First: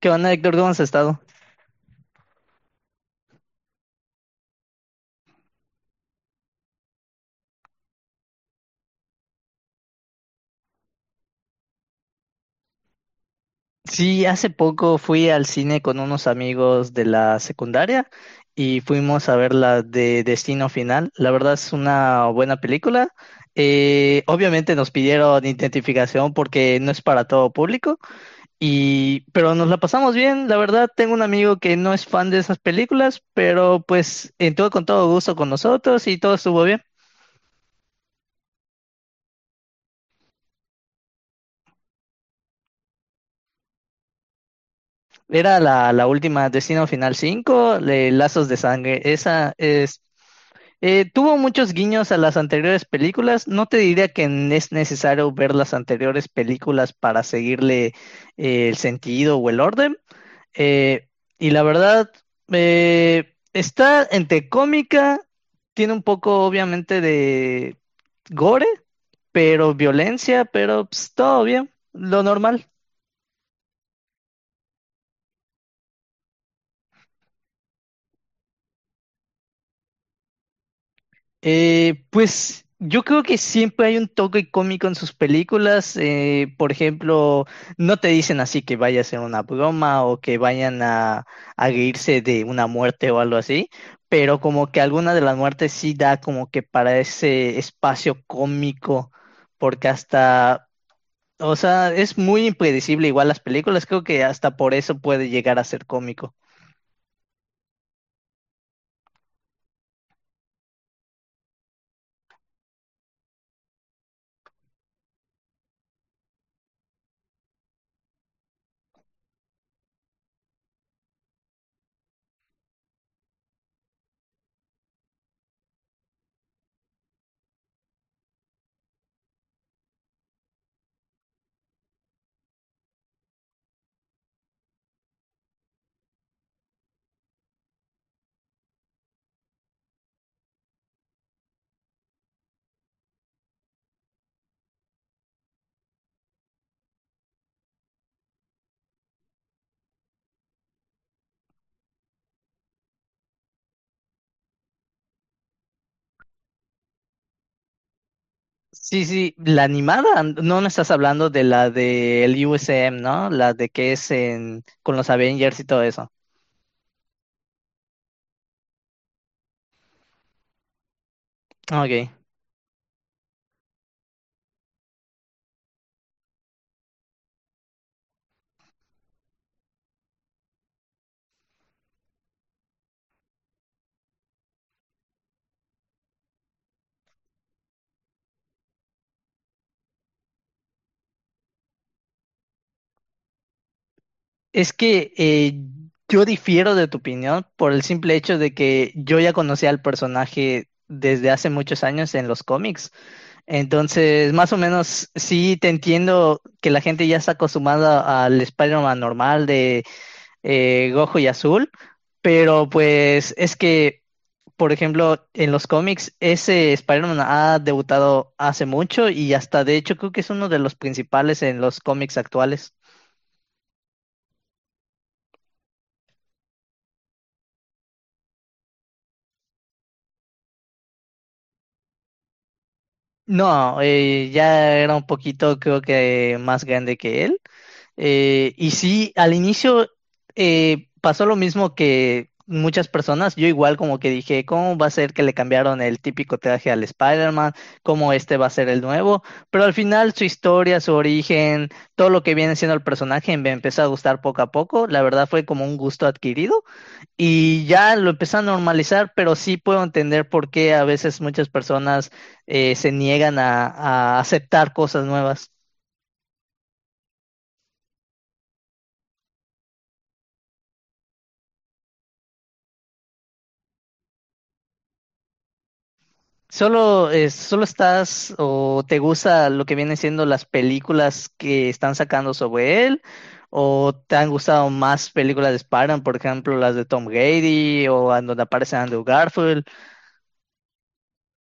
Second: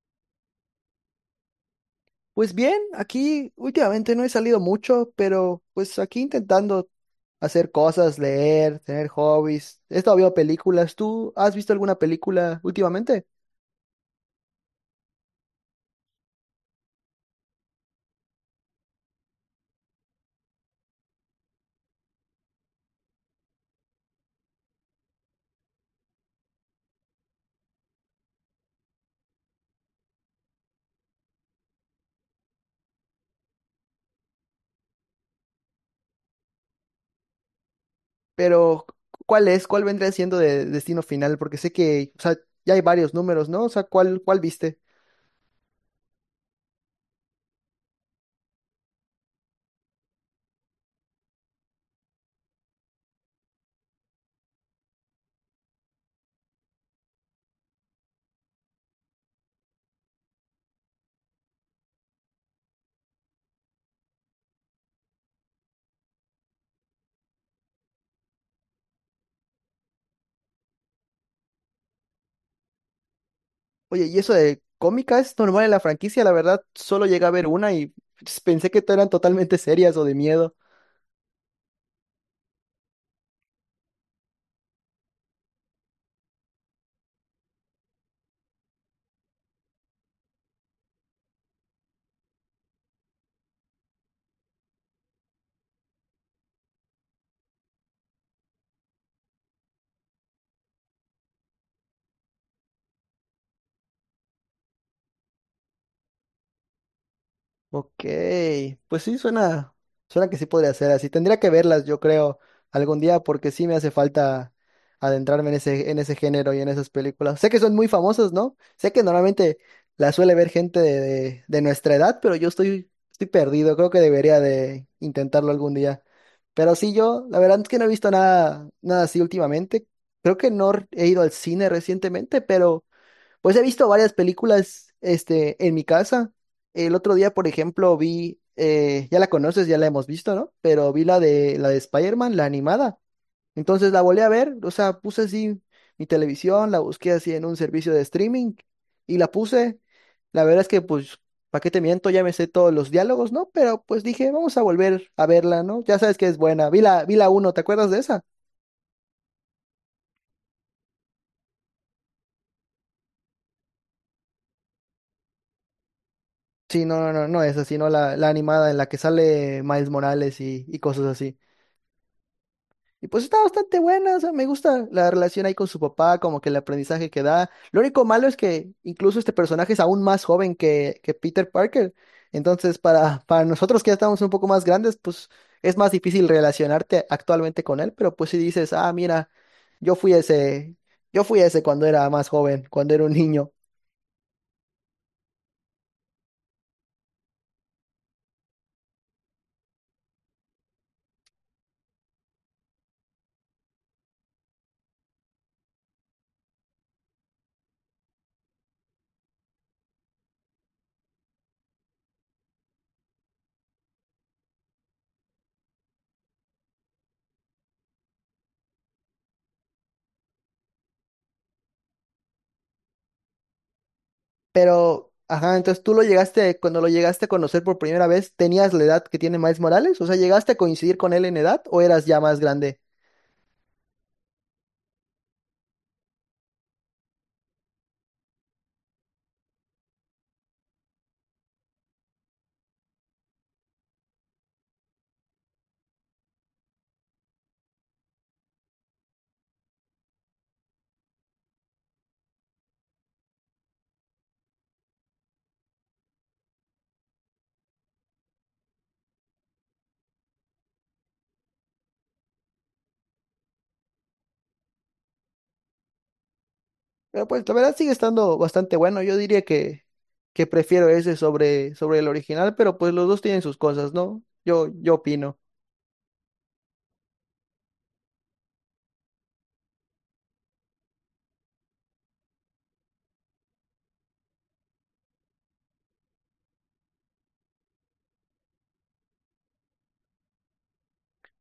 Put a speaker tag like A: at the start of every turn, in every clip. A: ¿Qué onda, Héctor? ¿Cómo has estado?
B: Pues bien, aquí últimamente no he salido mucho, pero pues aquí intentando hacer cosas, leer, tener hobbies. He estado viendo películas. ¿Tú has visto alguna película últimamente?
A: Sí, hace poco fui al cine con unos amigos de la secundaria y fuimos a ver la de Destino Final. La verdad es una buena película. Obviamente nos pidieron identificación porque no es para todo público, y, pero nos la pasamos bien. La verdad, tengo un amigo que no es fan de esas películas, pero pues entró con todo gusto con nosotros y todo estuvo bien.
B: Pero, ¿cuál es? ¿Cuál vendría siendo de Destino Final? Porque sé que, o sea, ya hay varios números, ¿no? O sea, ¿cuál viste?
A: Era la última Destino Final 5, Lazos de Sangre. Esa es. Tuvo muchos guiños a las anteriores películas. No te diría que es necesario ver las anteriores películas para seguirle el sentido o el orden. Eh, y la verdad, está entre cómica, tiene un poco obviamente de gore, pero violencia, pero pues, todo bien, lo normal.
B: Oye, y eso de cómica es normal en la franquicia, la verdad, solo llegué a ver una y pues, pensé que eran totalmente serias o de miedo.
A: Pues yo creo que siempre hay un toque cómico en sus películas. Por ejemplo, no te dicen así que vaya a ser una broma o que vayan a reírse de una muerte o algo así, pero como que alguna de las muertes sí da como que para ese espacio cómico, porque hasta, o sea, es muy impredecible igual las películas, creo que hasta por eso puede llegar a ser cómico.
B: Ok, pues sí, suena que sí podría ser así. Tendría que verlas, yo creo, algún día, porque sí me hace falta adentrarme en ese género y en esas películas. Sé que son muy famosas, ¿no? Sé que normalmente las suele ver gente de, de nuestra edad, pero estoy perdido. Creo que debería de intentarlo algún día. Pero sí, yo, la verdad es que no he visto nada, nada así últimamente. Creo que no he ido al cine recientemente, pero… Pues he visto varias películas, este, en mi casa. El otro día, por ejemplo, vi, ya la conoces, ya la hemos visto, ¿no? Pero vi la de Spider-Man, la animada. Entonces la volví a ver, o sea, puse así mi televisión, la busqué así en un servicio de streaming y la puse. La verdad es que, pues, ¿para qué te miento? Ya me sé todos los diálogos, ¿no? Pero pues dije, vamos a volver a verla, ¿no? Ya sabes que es buena. Vi la uno, ¿te acuerdas de esa?
A: Sí, sí, la animada, no, no estás hablando de la del USM, ¿no? La de que es en, con los Avengers y todo eso.
B: Sí, no, no, no, no esa, sino la, la animada en la que sale Miles Morales y cosas así.
A: Ah, ok.
B: Y pues está bastante buena, o sea, me gusta la relación ahí con su papá, como que el aprendizaje que da. Lo único malo es que incluso este personaje es aún más joven que Peter Parker. Entonces, para nosotros que ya estamos un poco más grandes, pues es más difícil relacionarte actualmente con él, pero pues si dices, ah, mira, yo fui ese, yo fui ese cuando era más joven, cuando era un niño.
A: Es que yo difiero de tu opinión por el simple hecho de que yo ya conocía al personaje desde hace muchos años en los cómics. Entonces, más o menos, sí te entiendo que la gente ya está acostumbrada al Spider-Man normal de Gojo y Azul, pero pues es que, por ejemplo, en los cómics ese Spider-Man ha debutado hace mucho y hasta de hecho creo que es uno de los principales en los cómics actuales.
B: Pero, ajá, entonces tú lo llegaste, cuando lo llegaste a conocer por primera vez, ¿tenías la edad que tiene Miles Morales? O sea, ¿llegaste a coincidir con él en edad o eras ya más grande?
A: No, ya era un poquito creo que más grande que él. Y sí, al inicio pasó lo mismo que muchas personas. Yo igual como que dije, ¿cómo va a ser que le cambiaron el típico traje al Spider-Man? ¿Cómo este va a ser el nuevo? Pero al final su historia, su origen, todo lo que viene siendo el personaje me empezó a gustar poco a poco. La verdad fue como un gusto adquirido y ya lo empecé a normalizar, pero sí puedo entender por qué a veces muchas personas se niegan a aceptar cosas nuevas.
B: Pero pues la verdad sigue estando bastante bueno. Yo diría que prefiero ese sobre el original, pero pues los dos tienen sus cosas, ¿no? Yo opino.
A: Solo, solo estás o te gusta lo que vienen siendo las películas que están sacando sobre él, o te han gustado más películas de Spider-Man, por ejemplo, las de Tom Grady o en donde aparece Andrew Garfield.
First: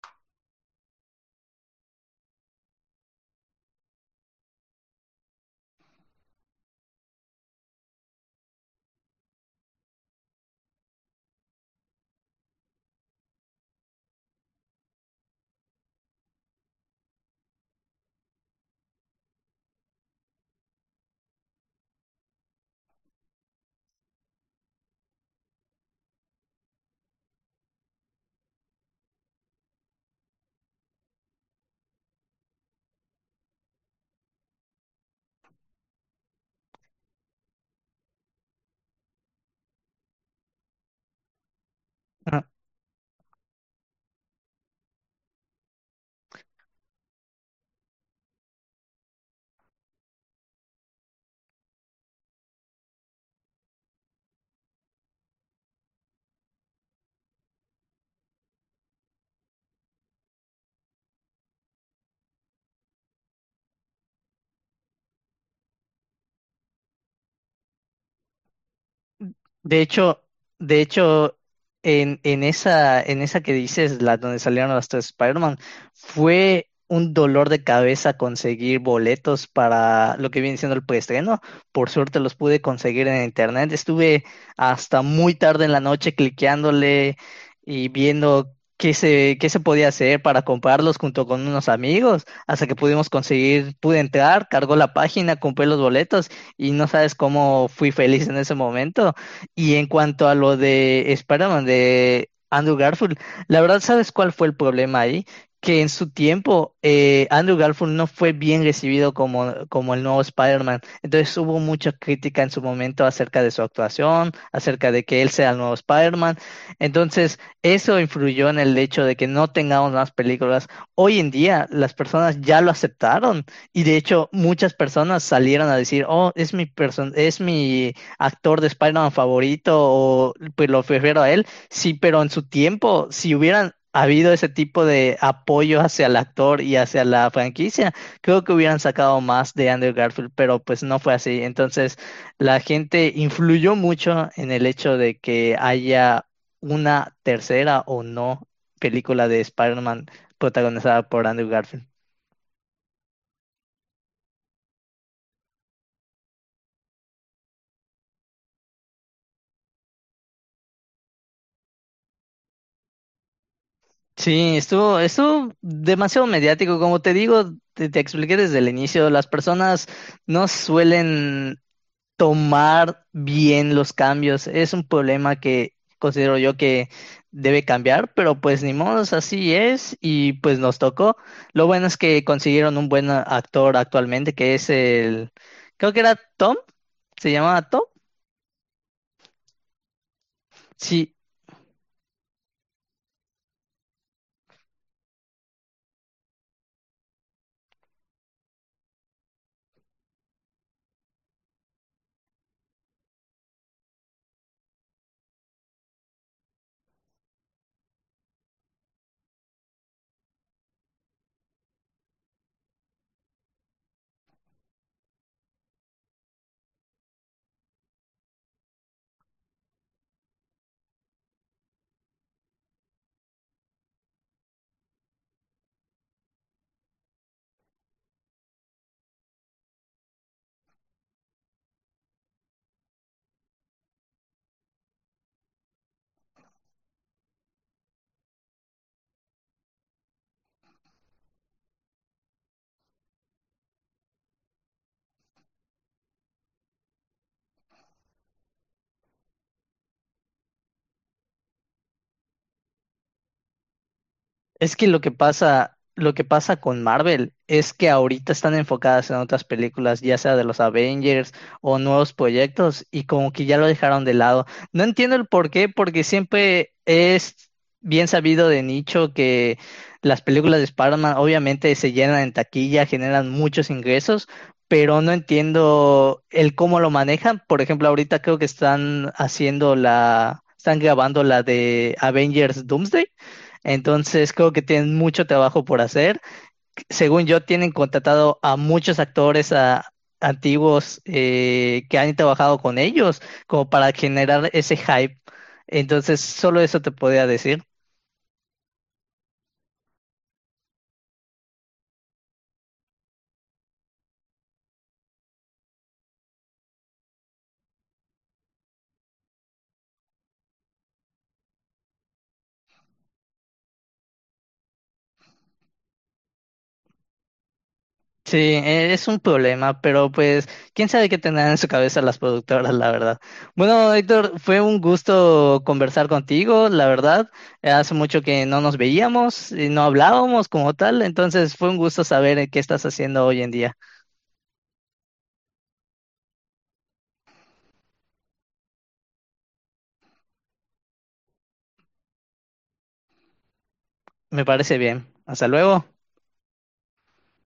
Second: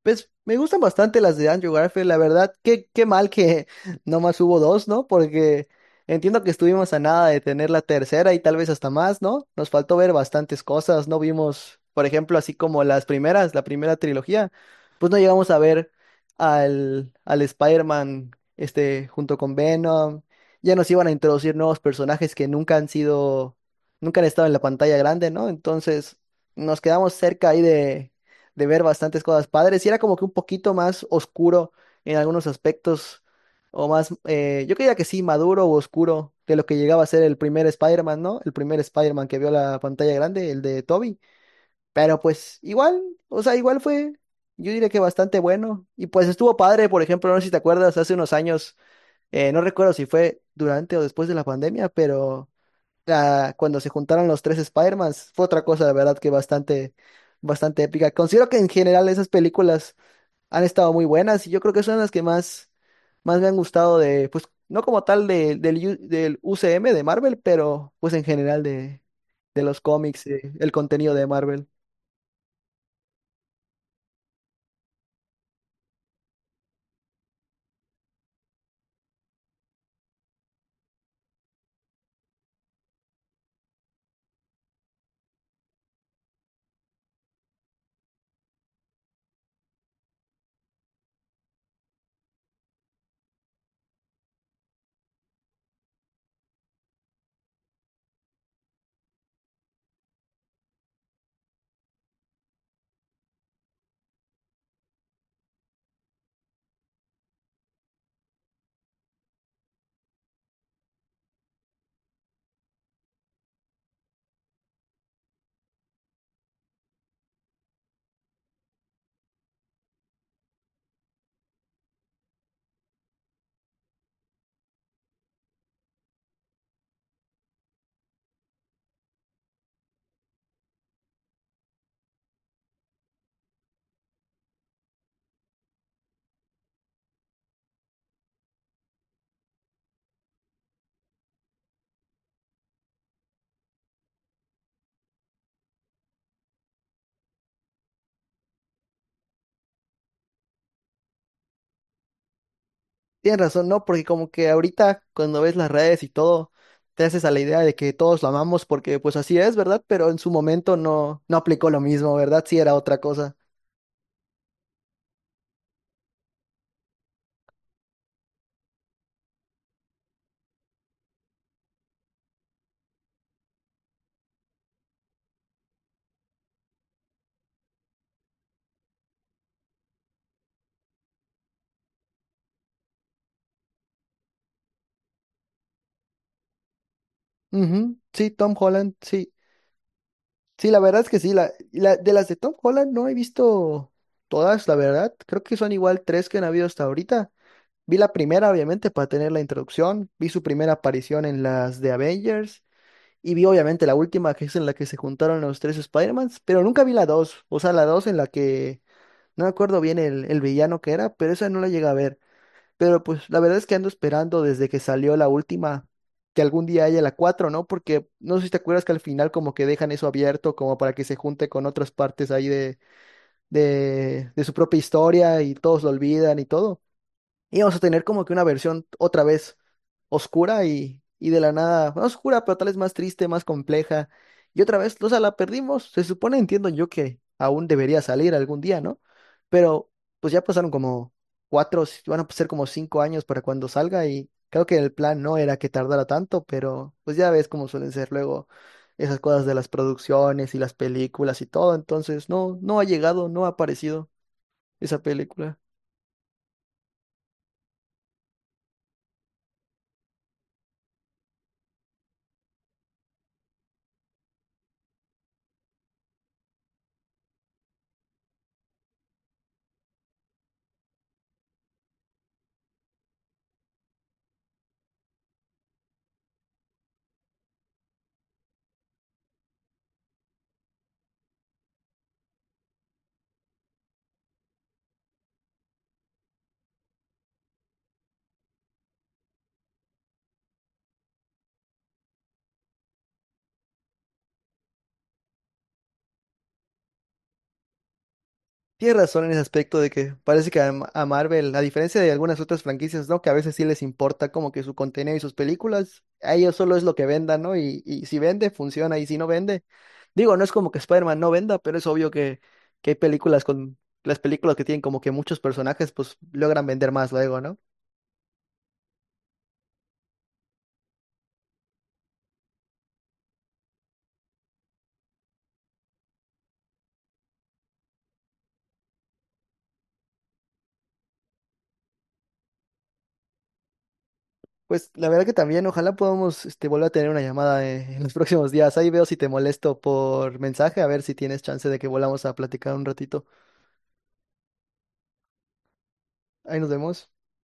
B: Pues me gustan bastante las de Andrew Garfield, la verdad. Qué mal que nomás hubo dos, ¿no? Porque entiendo que estuvimos a nada de tener la tercera y tal vez hasta más, ¿no? Nos faltó ver bastantes cosas, no vimos, por ejemplo, así como las primeras, la primera trilogía, pues no llegamos a ver al, al Spider-Man este, junto con Venom. Ya nos iban a introducir nuevos personajes que nunca han sido, nunca han estado en la pantalla grande, ¿no? Entonces nos quedamos cerca ahí de ver bastantes cosas padres y era como que un poquito más oscuro en algunos aspectos o más, yo creía que sí, maduro o oscuro de lo que llegaba a ser el primer Spider-Man, ¿no? El primer Spider-Man que vio la pantalla grande, el de Tobey. Pero pues igual, o sea, igual fue, yo diría que bastante bueno y pues estuvo padre, por ejemplo, no sé si te acuerdas, hace unos años, no recuerdo si fue durante o después de la pandemia, pero cuando se juntaron los tres Spider-Mans, fue otra cosa, la verdad, que bastante, bastante épica. Considero que en general esas películas han estado muy buenas y yo creo que son las que más, más me han gustado de, pues, no como tal del UCM de Marvel, pero pues en general de los
A: De hecho,
B: cómics, el
A: de
B: contenido de
A: hecho,
B: Marvel.
A: en esa que dices, la donde salieron los 3 Spider-Man, fue un dolor de cabeza conseguir boletos para lo que viene siendo el preestreno. Por suerte los pude conseguir en internet. Estuve hasta muy tarde en la noche cliqueándole y viendo qué se podía hacer para comprarlos junto con unos amigos, hasta que pudimos conseguir, pude entrar, cargó la página, compré los boletos y no sabes cómo fui feliz en ese momento, y en cuanto a lo de Spider-Man de Andrew Garfield, la verdad, ¿sabes cuál fue el problema ahí? Que en su tiempo Andrew Garfield no fue bien recibido como, como el nuevo Spider-Man. Entonces hubo mucha crítica en su momento acerca de su actuación, acerca de que él sea el nuevo Spider-Man. Entonces eso influyó en el hecho de que no tengamos más películas. Hoy en día las personas ya lo aceptaron, y de hecho muchas personas salieron a decir, oh, es mi actor de Spider-Man favorito o pues lo prefiero a él. Sí, pero en su tiempo, si hubieran habido ese tipo de apoyo hacia el actor y hacia la franquicia, creo que hubieran sacado más de Andrew Garfield, pero pues no fue así. Entonces, la gente influyó mucho en el hecho de que haya una tercera o no película de Spider-Man protagonizada por Andrew Garfield.
B: Tienes razón, ¿no? Porque como que ahorita cuando ves las redes y todo, te haces a la idea de que todos lo amamos porque pues así es, ¿verdad? Pero en su momento no, no aplicó lo mismo, ¿verdad? Sí era otra cosa.
A: Sí, estuvo, estuvo demasiado mediático. Como te digo, te expliqué desde el inicio, las personas no suelen tomar bien los cambios. Es un problema que considero yo que debe cambiar, pero pues ni modo, así es y pues nos tocó. Lo bueno es que consiguieron un buen actor actualmente, que es el, creo que era Tom, se llamaba Tom.
B: Ujú. Sí, Tom Holland, sí. Sí, la verdad es
A: Sí,
B: que sí. La, de las de Tom Holland no he visto todas, la verdad. Creo que son igual tres que han habido hasta ahorita. Vi la primera, obviamente, para tener la introducción. Vi su primera aparición en las de Avengers. Y vi, obviamente, la última, que es en la que se juntaron los tres Spider-Mans. Pero nunca vi la dos. O sea, la dos en la que no me acuerdo bien el villano que era, pero esa no la llegué a ver. Pero pues la verdad es que ando esperando desde que salió la última, que algún día haya la cuatro, ¿no? Porque no sé si te acuerdas que al final como que dejan eso abierto como para que se junte con otras partes ahí de, de su propia historia y todos lo olvidan y todo íbamos a tener como que una versión otra vez oscura y de la nada, no oscura, pero tal vez más triste, más compleja. Y otra vez, o sea, la perdimos. Se supone, entiendo yo que aún debería salir algún día, ¿no? Pero pues ya pasaron como cuatro, si, van a ser como cinco años para cuando salga y creo que el plan no era que tardara tanto, pero pues ya ves cómo suelen ser luego esas cosas de las producciones y las películas y todo. Entonces, no, no ha llegado, no ha aparecido
A: es que lo
B: esa
A: que
B: película.
A: pasa, lo que pasa con Marvel es que ahorita están enfocadas en otras películas, ya sea de los Avengers o nuevos proyectos, y como que ya lo dejaron de lado. No entiendo el por qué, porque siempre es bien sabido de nicho que las películas de Spider-Man obviamente se llenan en taquilla, generan muchos ingresos, pero no entiendo el cómo lo manejan. Por ejemplo, ahorita creo que están haciendo la, están grabando la de Avengers Doomsday. Entonces creo que tienen mucho trabajo por hacer. Según yo, tienen contratado a muchos actores antiguos que han trabajado con ellos como para generar ese hype. Entonces, solo eso te podía decir.
B: Tienes razón en ese aspecto de que parece que a, a Marvel, a diferencia de algunas otras franquicias, ¿no? Que a veces sí les importa como que su contenido y sus películas, a ellos solo es lo que vendan, ¿no? Y si vende, funciona, y si no vende, digo, no es como que Spider-Man no venda, pero es obvio que hay películas con, las películas que tienen como que muchos personajes, pues logran vender más luego, ¿no?
A: Sí, es un problema, pero pues, quién sabe qué tendrán en su cabeza las productoras, la verdad. Bueno, Héctor, fue un gusto conversar contigo, la verdad. Hace mucho que no nos veíamos y no hablábamos como tal, entonces fue un gusto saber qué estás haciendo hoy en día.
B: Pues la verdad que también, ojalá podamos, este, volver a tener una llamada, en los próximos días. Ahí veo si te molesto por mensaje, a ver si tienes chance de que volvamos a platicar un ratito.
A: Me parece bien. Hasta luego.
B: Ahí nos vemos.